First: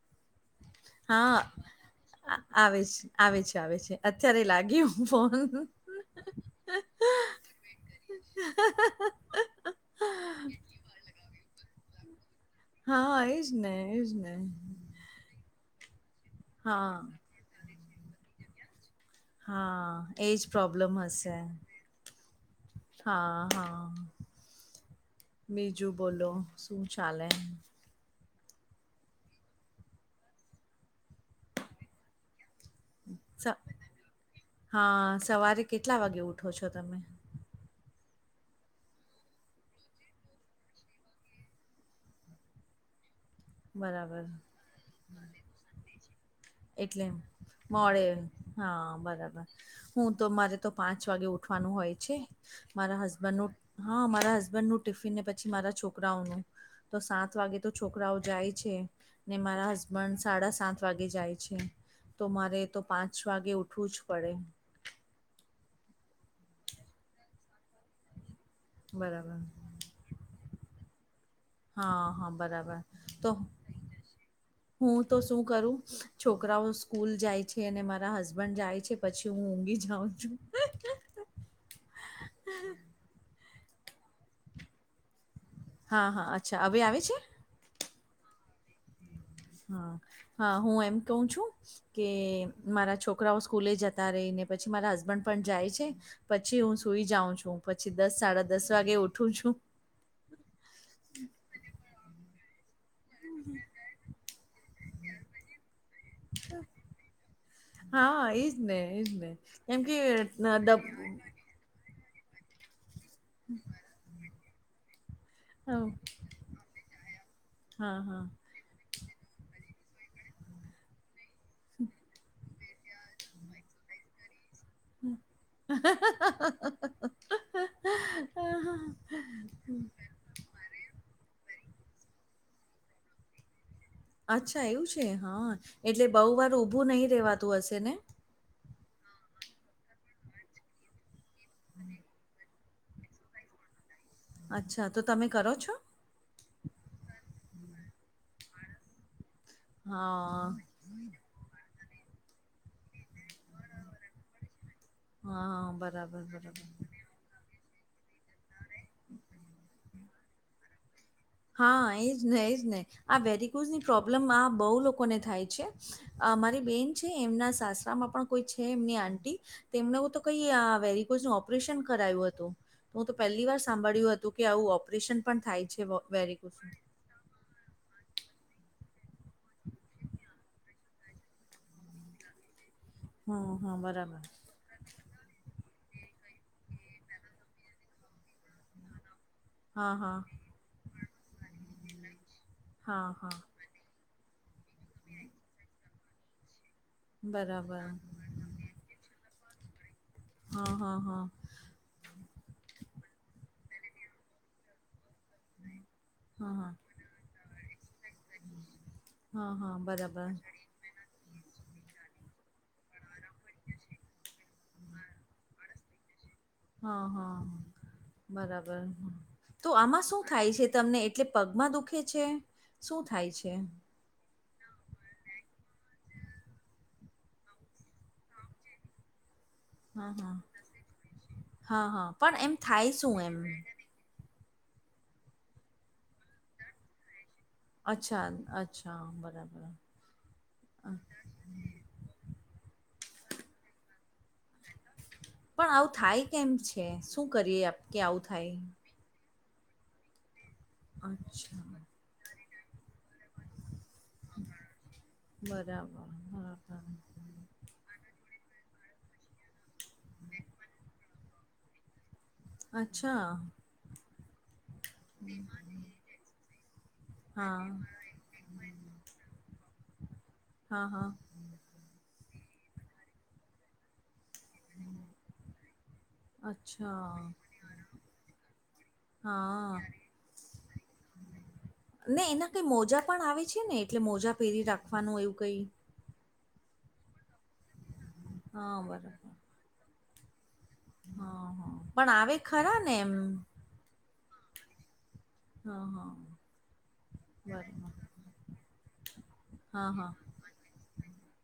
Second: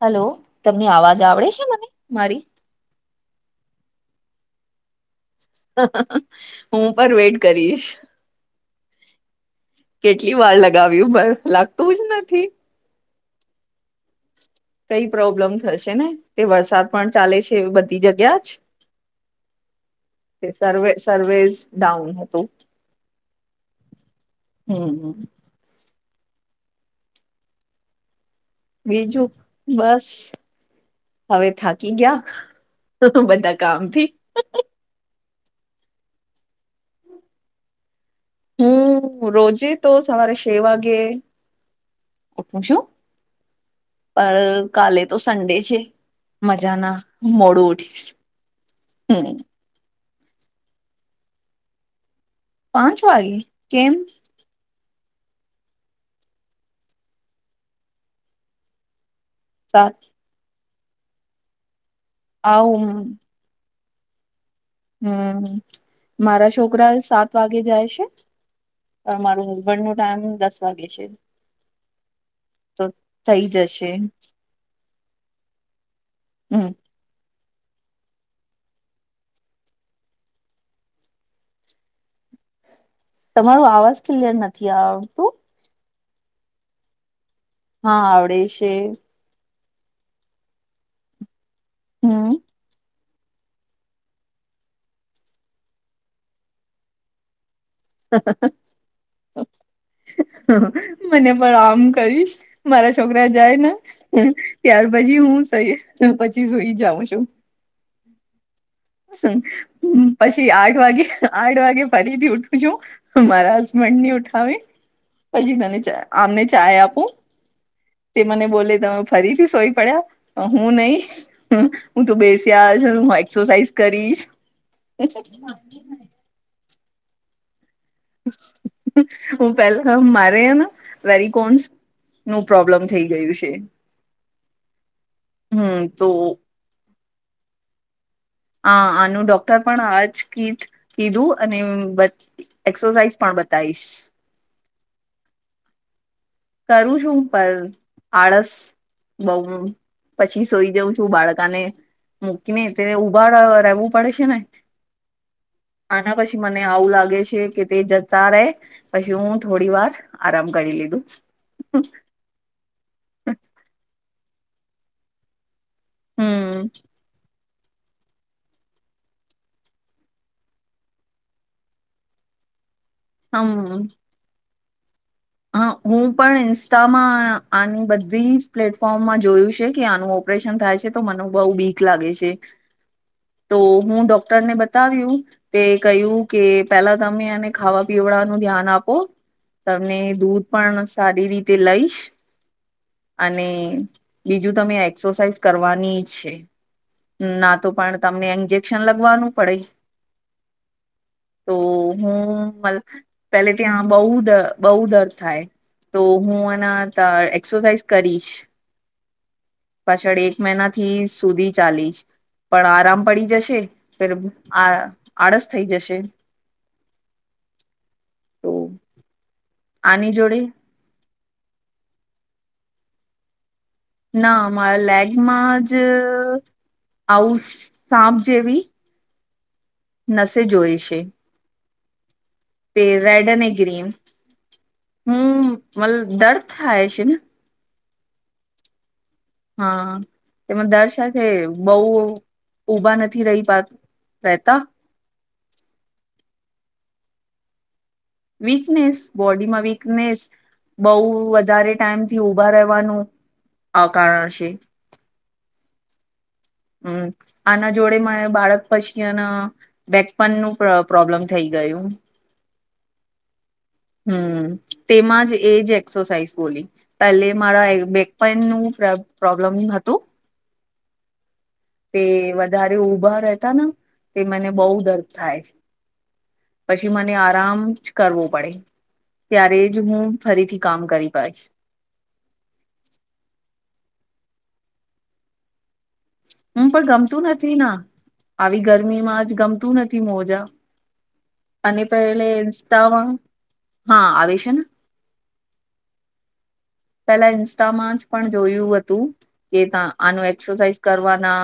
હાલો, તમને અવાજ હા આવડે છે મને આ મારી? આવે છે, આવે છે આવે છે, અત્યારે લાગ્યું ફો હું પણ વેઇટ કરીશ. હમ.. હમ.. હમ... હા કેટલી વાર લગાવ્યું પર લાગતું જ નથી. હા એજ ને એજ ને. કઈ પ્રોબ્લેમ થશે ને તે વરસાદ હા પણ ચાલે છે એ બધી જગ્યા જ હા એજ તે સર્વે પ્રોબ્લેમ હશે. સર્વેસ ડાઉન હતું હા હા. હમ્મ હમ્મ. બીજું બોલો, શું ચાલે? બીજું બસ, હવે થાકી ગયા. તો તું બધા સ- કામ થી હા સવારે કેટલા વાગે ઉઠો છો તમે? હું રોજે તો સવારે છે વાગે શું? બરાબર પણ કાલે તો સન્ડે છે. મજાના એટલે મોડું ઉઠી મોડે હા હમ બરાબર. હું તો મારે તો પાંચ વાગે ઉઠવાનું હોય છે. મારા પાંચ વાગે હસબન્ડ નું કેમ હા મારા હસબન્ડનું ટિફિનને પછી મારા છોકરાઓનું તો સાત વાગે તો છોકરાઓ જાય છે. ને મારા સાત હસબન્ડ સાડા સાત વાગે જાય છે, તો મારે તો આવું પાંચ વાગે ઉઠવું જ પડે. હમ્મ, મારા છોકરા સાત વાગે જાય છે, અ બરાબર મારું બડ નું ટાણું દસ વાગે છે. હા હા બરાબર, તો થઈ જશે હું તો શું કરું હમ છોકરાઓ સ્કૂલ જાય છ એ ને મારા હસબન્ડ જાય છે પછી હું ઊંઘી જાઉં છું. તમારો આવાજ ક્લિયર નથી આવતું. હા હા અચ્છા, હવે આવે છે? હા આવડે છે. હા હા હું એમ કવ છું કે હમ મારા છોક રાઓ સ્કૂલે જતા રહી ને પછી મારા હસબન્ડ પણ જાય છે પછી હું સુઈ જાઉં છું. પછી દસ સાડા દસ વાગે ઉઠું છું. મને પણ આમ કરીશ. મારા છોકરા જાય ને ત્યાર પછી હું સઈસ પછી હું સુઈ જાઉં છું. હા એજ ને એજ ને કેમ કે [unintelligible] પછી આઠ વાગે આઠ વાગે ફરીથી ઉઠું છું. મારા હસબન્ડ ની ઉઠાવી પછી હા મને આમને ચાય આપું. તે હા મને બોલે તમે ફરીથી સોય પડ્યા, હું નહી. હું તો બેસ્યા અને હું એક્સરસાઇઝ કરીશ. હ હું પેલા મારે એને વેરીિકન્સ નું પ્રોબ્લમ થઈ ગયું છે અચ્છા એવું છે હા હમ એટલે તો બહુ વાર ઊભું નહી રેવાતું હશે ને આ આનું ડોક્ટર પણ આજ ક કીધું અને એક્સરસાઇઝ પણ બતાવીશ અચ્છા તો તમે કરો છો કરું છું પણ આળસ બઉ પછી હા સોઈ જાઉં છું બાળકાને મૂકીને તેને ઉભા વું પડે છે ને હા આના બરાબર પછી મને બરાબર આવું લાગે છે કે તે તારે પછી હું થોડી વાર આરામ કરી લીધું હા એજ ને એજ નહ આ વેરીિકુઝ ની પ્રોબ્લેમ આ બહુ લોકોને થાય છે મારી હમ બેન છે એમના સાસરામાં પણ કોઈ છે એમની આંટી તેમણે હું તો કહી આ વેરગોઝ ન ઓપરેશન કરાયું હતું તો હું તો પહેલી વાર હમ સાંભળ્યું હતું કે આવું ઓપરેશન પણ હા થાય છે હું પણ વેરિકોઝ ઇન્સ્ટામાં આની બધી જ પ્લેટફોર્મમાં જોયું છે કે આનું ઓપરેશન થાય છે તો મને બહ બીક લાગે છે હા તો હા હું બરાબર ડોક્ટરને બતાવ્યું તે કહ્યું કે પેલા તમે એને ખાવા પીવડાનું ધ્યાન આપો હા તમને હા દૂધ પણ સારી રીતે લઈશ હા હા અને બીજું તમે એક્સરસાાઈઝ કરવાની જ છે ના તો બરાબર પણ તમને ઈન્જેક્શન લગવાનું પડે હા હા હા તો હું મ પેલે ત્યાં બહ બહુ દર થ તો હું હા હા એના એઝ હા હા પાછળ બરાબર એક મહિના થી સુધી ચાલીશ પણ આરામ પડી જશે ફે આ આળસ થઈ જશે હા હા તો બરાબર તો આમાં આની શું જોડે થાય છે તમને એટલે પગમાં દુખે છે શું થાય છે ના મારા લેગમાં જ આવું સાપ જેવી હા હા નસે જોઈ છે હા હા પણ એમ તે થાય શું રેડ એમ અને ગ્રીન હું મતલબ દર્દ થાય છે ને અચ્છા અચ્છા બરા હા એમાં દર્ સાથે બહ ઉભા નથી રહીતા પણ આવું થાય કેમ છે શું કરીએ આપણે વીકનેસ બોડી માં વીકનેસ બહુ અચ્છા વધારે ટાઈમ થી ઉઊભા રહેવાનું આ કારણ છે બરાબર બરાબ હમ આના જોડે મા બાળક પછી એના બેકપન નું પ્રોબ્લમ થઈ ગયું અચ્છા હમ તેમાં જ એજ એક્સરસાઇઝ બોલી પેલે મારા હા બેક પેન નું પ્રોબ્લેમ હતું હા હા તે વધારે ઉઊભા રહેતા ને તે મને બહુ દર્દ થાય પછી અચ્છા મને આરામ જ કરવો પડે ત્યારે હા જ હું ફરીથી કામ કરી પાડીશ. ને એના કઈ મોજા પણ આવે છે ને એટલે મોજા પહેરી રાખવાનું એવું કઈ. હું પણ ગમતું નથી ના આવી હા બરાબર ગરમીમાં જ ગમતું નથી મોજા. હા. હા અને પણ પહેલે આવે ખરા ને ઇન્સ્ટામાં એમ હા આવે છે ને. હા હા. પેલા બરાબર ઇન્સ્ટામાં જ પણ જોયું હતું કે ત હા હા આનું એક. એક્સરસાઇઝ કરવાના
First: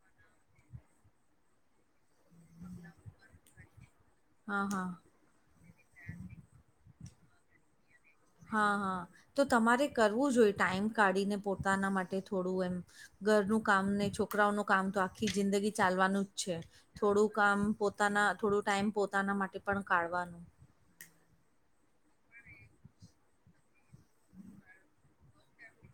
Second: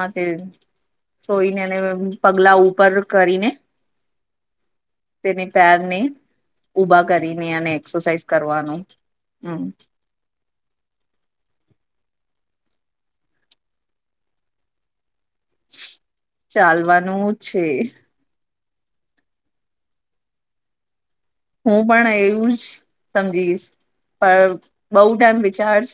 સોઈને અને પગલા ઉપર કરીને. હા હા. તેને તારને ઊભા કરીને અને એક્સરસાઇઝ હા કરવાનું હા તો હમ્મ તમારે કરવું જોઈએ ટાઈમ કાઢીને પોતાના માટે થોડું એમ. ઘરનું કામ ને છોકરાઓ ન કામ તો. આખી જિંદગી ચાલવાનું જ છે થોડું ચાલવાનું કામ છે પોતાના થોડું. ટાઈમ પોતાના માટે પણ કાઢવાનું. હું પણ એવું જ સમજીશ. પણ બહુ ટાઈમ વિચાર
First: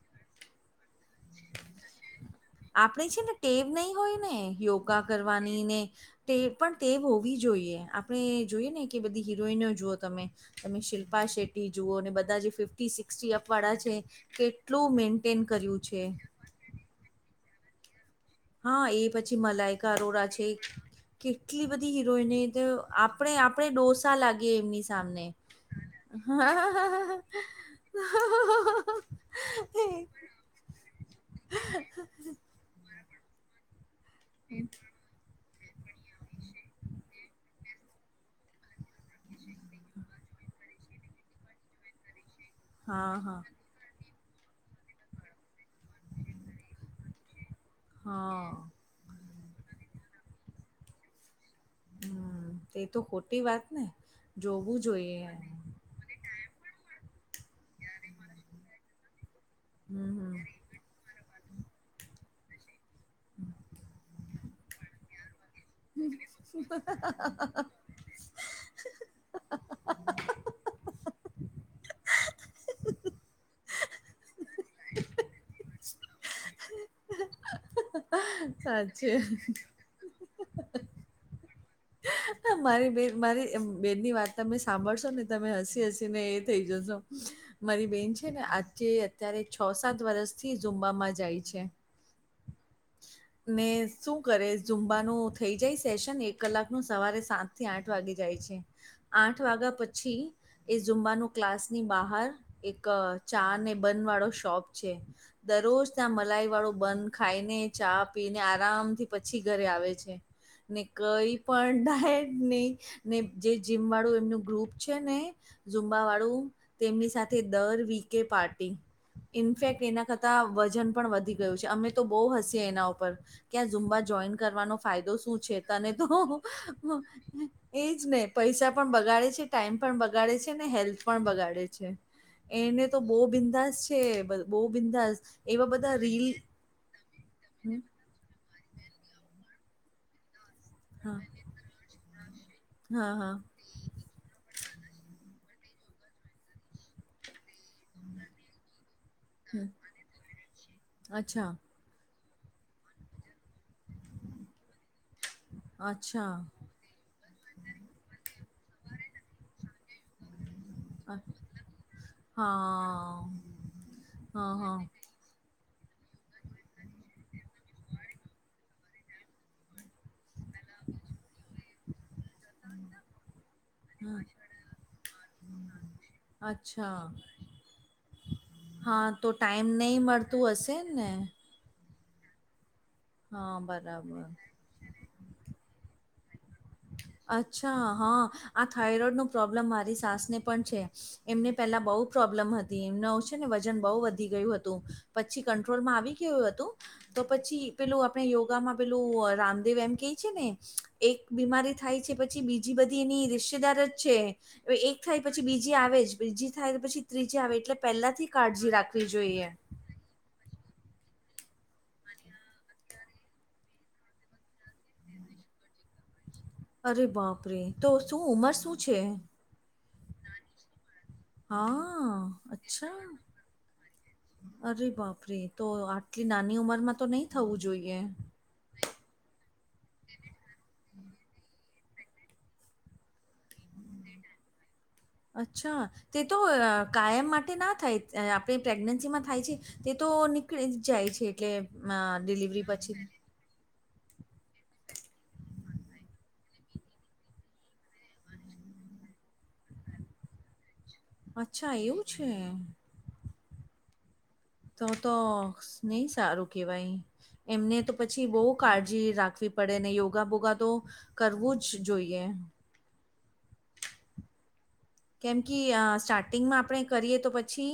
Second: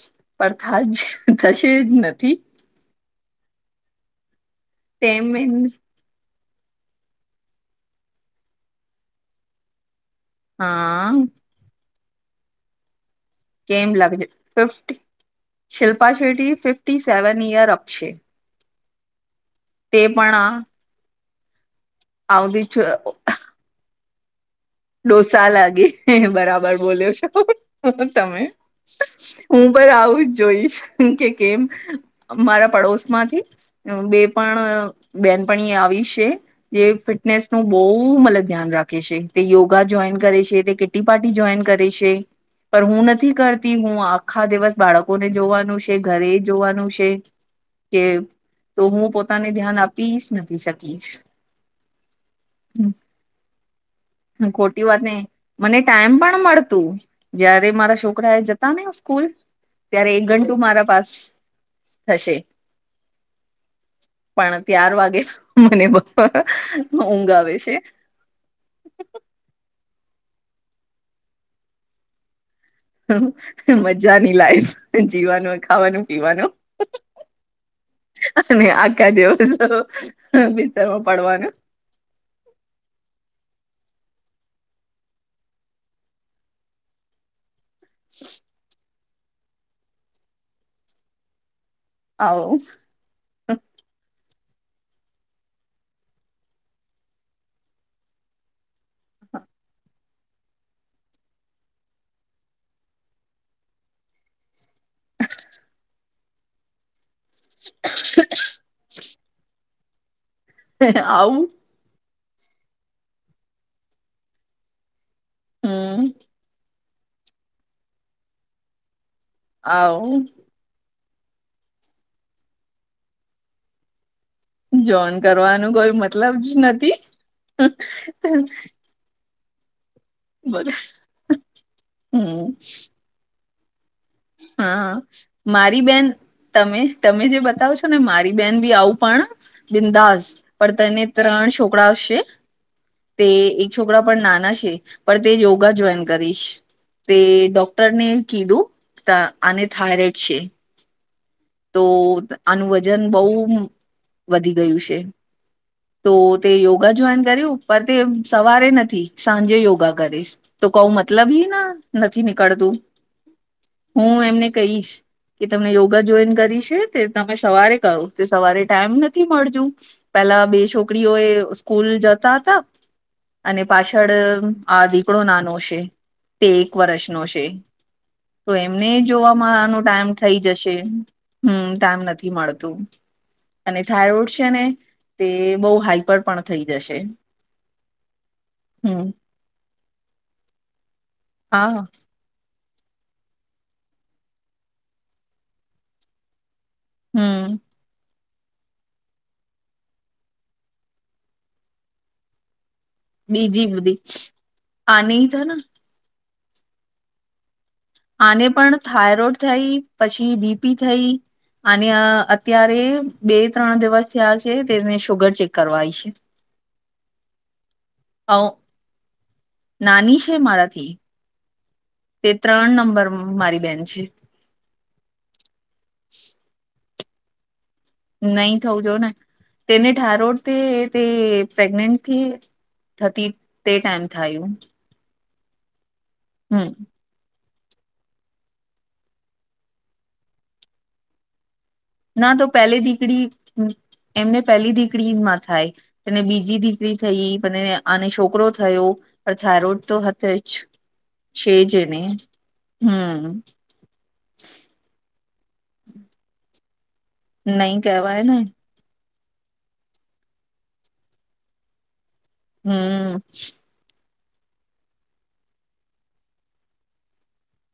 પણ થજ થશે જ નથી. આપણે છે ને ટેવ નહી હોય ને યોગા તેમ કરવાની ને. તે પણ ટેવ હોવી જોઈએ આપણે જોઈએ ને કે બધી હિરોઈનો જુઓ તમે. તમે હા શિલ્પા શેટ્ટી જુઓ અને બધા જે ફિફ્ટી સિકટી અપ વાળા કેમ છે લાગે કેટલું ફિફ્ટી મેન્ટેન કર્યું. શિલ્પા છે શેટી ફિફ્ટી સેવન ઇયર આપ છે હા એ પછી મલાઈકા તે અરોરા છે. પણ કેટલી બધી હીરોઈને તો આવતી આપણે આપણે ડોસા લાગીએ એમની. સામને. ડોસા લાગે બરાબર બોલ્યો છો. તમે હું પણ આવું જ જોઈશ કે કેમ મારા પડોશ. માંથી બે. એટ. બેન પણઓ આવી છે જે ફિટનેસ નું બહુ મતલબ ધ્યાન રાખે છે. તે યોગા જોઈન કરે છે તે કિટી પાર્ટી જોઈન કરે છે પણ હું હા નથી હા કરતી. થી હું આખા દિવસ બાળકો ને જોવાનું છે ઘરે જોવાનું છે. કે હા તો હું પોતાને ધ્યાન આપી જ નથી શકીશ. હા તે તો ખોટી વાત ને. હ જોવું ખોટી વાત નઈ જોઈએ મને ટાઈમ પણ મળતું. જયારે મારા છોકરા એ જતા ને સ્કૂલ હમ ત્યારે એક ગંટુ મારા પાસ થશે. [inaudible] પણ ત્યાર વાગે મને ઊંઘ આવે છે. [inaudible] મજાની લાઈફ જીવાનું ખાવાનું પીવાનું. હમ અને સાચે આખા દિવસો બિસ્તારમાં પડવાનું. હ મારી બે મારી બેનની વાત તમે સાંભળશો ને તમે હસી હસી ને એ થઈ જશો. મારી બેન છે ને આજે અત્યારે છ સાત વરષ થી ઝુમબામાં જાય છે. આવ. [inaudible] ને શું કરે ઝુંમબાનું થઈ જાય સેશન એક કલાકનું સવારે સાતથી આઠ વાગે જાય છે. આઠ વાગ્યા પ. પછી એ ઝુંમ્બાનું ક્લાસની બહાર એક ચા ને બન વાળો શોપ. દરરોજ ત્યાં મલાઈ વાળો બંન ખાઈને ચા પીને. આરામથી પછી ઘરે આવે છે ને કઈ આવું પણ ડાયટ નહી. ને જે જીમ વાળું એમનું ગ્રુપ છે ને હમ ઝુમબા વાળું. તેમની સાથે દર વીકે પાર્ટી, ઇનફેક્ટ એના આવું કરતાં વજન પણ વધી ગયું છે અમે તો બહુ હસીએ એના ઉપર ક્યાં ઝૂમબા જોઈન કરવાનો જોન ફાયદો શું છે કરવાનું તને કોઈ મતલબ તો જ નથી એજ ને પૈસા પણ બગાડે છે. ટાઈમ પણ બગાડે છે, બ હેલ્થ પણ બગાડે છે, હમ એને તો બહુ બિંદાસ છે બહુ હા બિંદાસ એવા મારી બધા બેન રીલ તમે તમે જે બતાવો હમ, છો ને મારી બેન ભી આવું પણ બિંદાસ પણ તને હા ત્રણ છોકરા આવશે હા તે હા એક છોકરા પણ નાના છે પણ તે યોગા જોઈન કરીશ, તે ડોક- ટરને કીધું આને હમ થાયરોઈડ છે. અચ્છા તો આનું વજન બઉ વધી ગયું છે તો અચ્છા તે યોગ યોગા જોઈન કર્યું પર તે સવારે નથી, સાંજે યોગા કરીશ. તો કઉ અ- મતલબ એ ના નથી હા નીકળતું, હું એમને હા હા કહીશ. કે તમને યોગા જોઈન કરી છે તે તમે સવારે કહો સવારે ટાઈમ નથી મળજુ પેલા બે છોકરીઓએ સ્કૂલ જતા હતા. અને પાછળ હા આ દીકડો નાનો છે તે એક અચ્છા વર્ષનો છે. તો એમને હા તો જોવામાંનો નહી ટાઈમ થઈ મળતું જશે. હશે ને હમ્મ ટાઈમ નથી મળતું હા અને બરાબર થાયરોઈડ છે ને તે બહુ હાઈપર પણ થઈ જશે. અચ્છા હા આ હમ થાઇરોઈડનો પ્રોબ્લમ મારી સાસને પણ છે એમને પહેલાં હા બહુ પ્રોબ્લેમ હતી એમનો જે ને વજન બહુ વધી ગયું હતું પછી કંટ્રોલ માં આવી ગયું હતું. તો હમ પછી પેલું આપણે યોગામાં પેલું રામદેવ એમ કે છે ને એક બીમારી થાય છે પછી બી જે બધી એની બીજી રિસ્તેદાર જ બધી છે એ એક આની થાય થ પછી ને બીજી આવે જ ત્રીજી થાય તો પછી ત્રીજી આવે એટલે પહેલાથી આને કાળજી પણ રાખવી થાયરોઈડ જોઈએ થઈ, પછી બીપી થઈ અને અત્યારે બે ત્રણ દિવસ થયા છે તેને શુગર ચેક કરવા આવી છે. અરે બાપરે તો શું આવ ઉમર શું છે. નાની છે મારાથી હા તે ત્રણ અચ્છા નંબર મારી બેન છે. અરે બાપરે તો આટલી નાની ઉંમરમાં તો નહી થવું જોઈએ. નહી થવું જો ને તેને થયરોઇડ તે તે પ્રેગનેન્ટથી થતી તે ટાઈમ થાયું અચ્છા તે તો કાયમ માટે ના થાય આપણી પ્રેગ્નન્સીમાં થાય છે તે તો નીકળી જ જાય છે એટલે અ ના તો ડિલિવરી પહેલે પછી. થી [unintelligible] એમને પેલી દીકરીમાં થાય અને બીજી દીકરી થઈ અને અને છોકરો થયો પણ થાયરોઈડ તો હતે જ છેજ અચ્છા એને એવું છે. હમ્મ તો તો નહી સારું કેવાય એમને નહી તો કહેવાય પછી ને બોહ કાળજી રાખવી પડે ને યોગા બોગા તો કરવું જ જોઈએ. હમ્મ કેમ કે સ્ટાર્ટિંગમાં આપણે કરીએ તો પછી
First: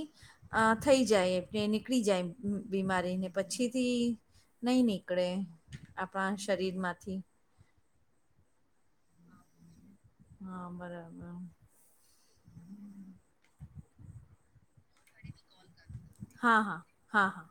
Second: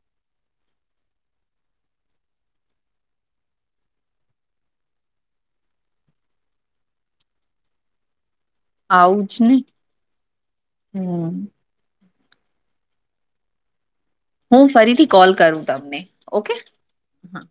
આ થઈ જાય એલે નીકળી જાય બીમારીને પછીથી નહીં નીકળે આપણા શરીરમાંથી આવુંજ ને હા બરાબર હમ્મ હું ફરીથી કોલ કરું, તમને હા ઓકે હા હા હા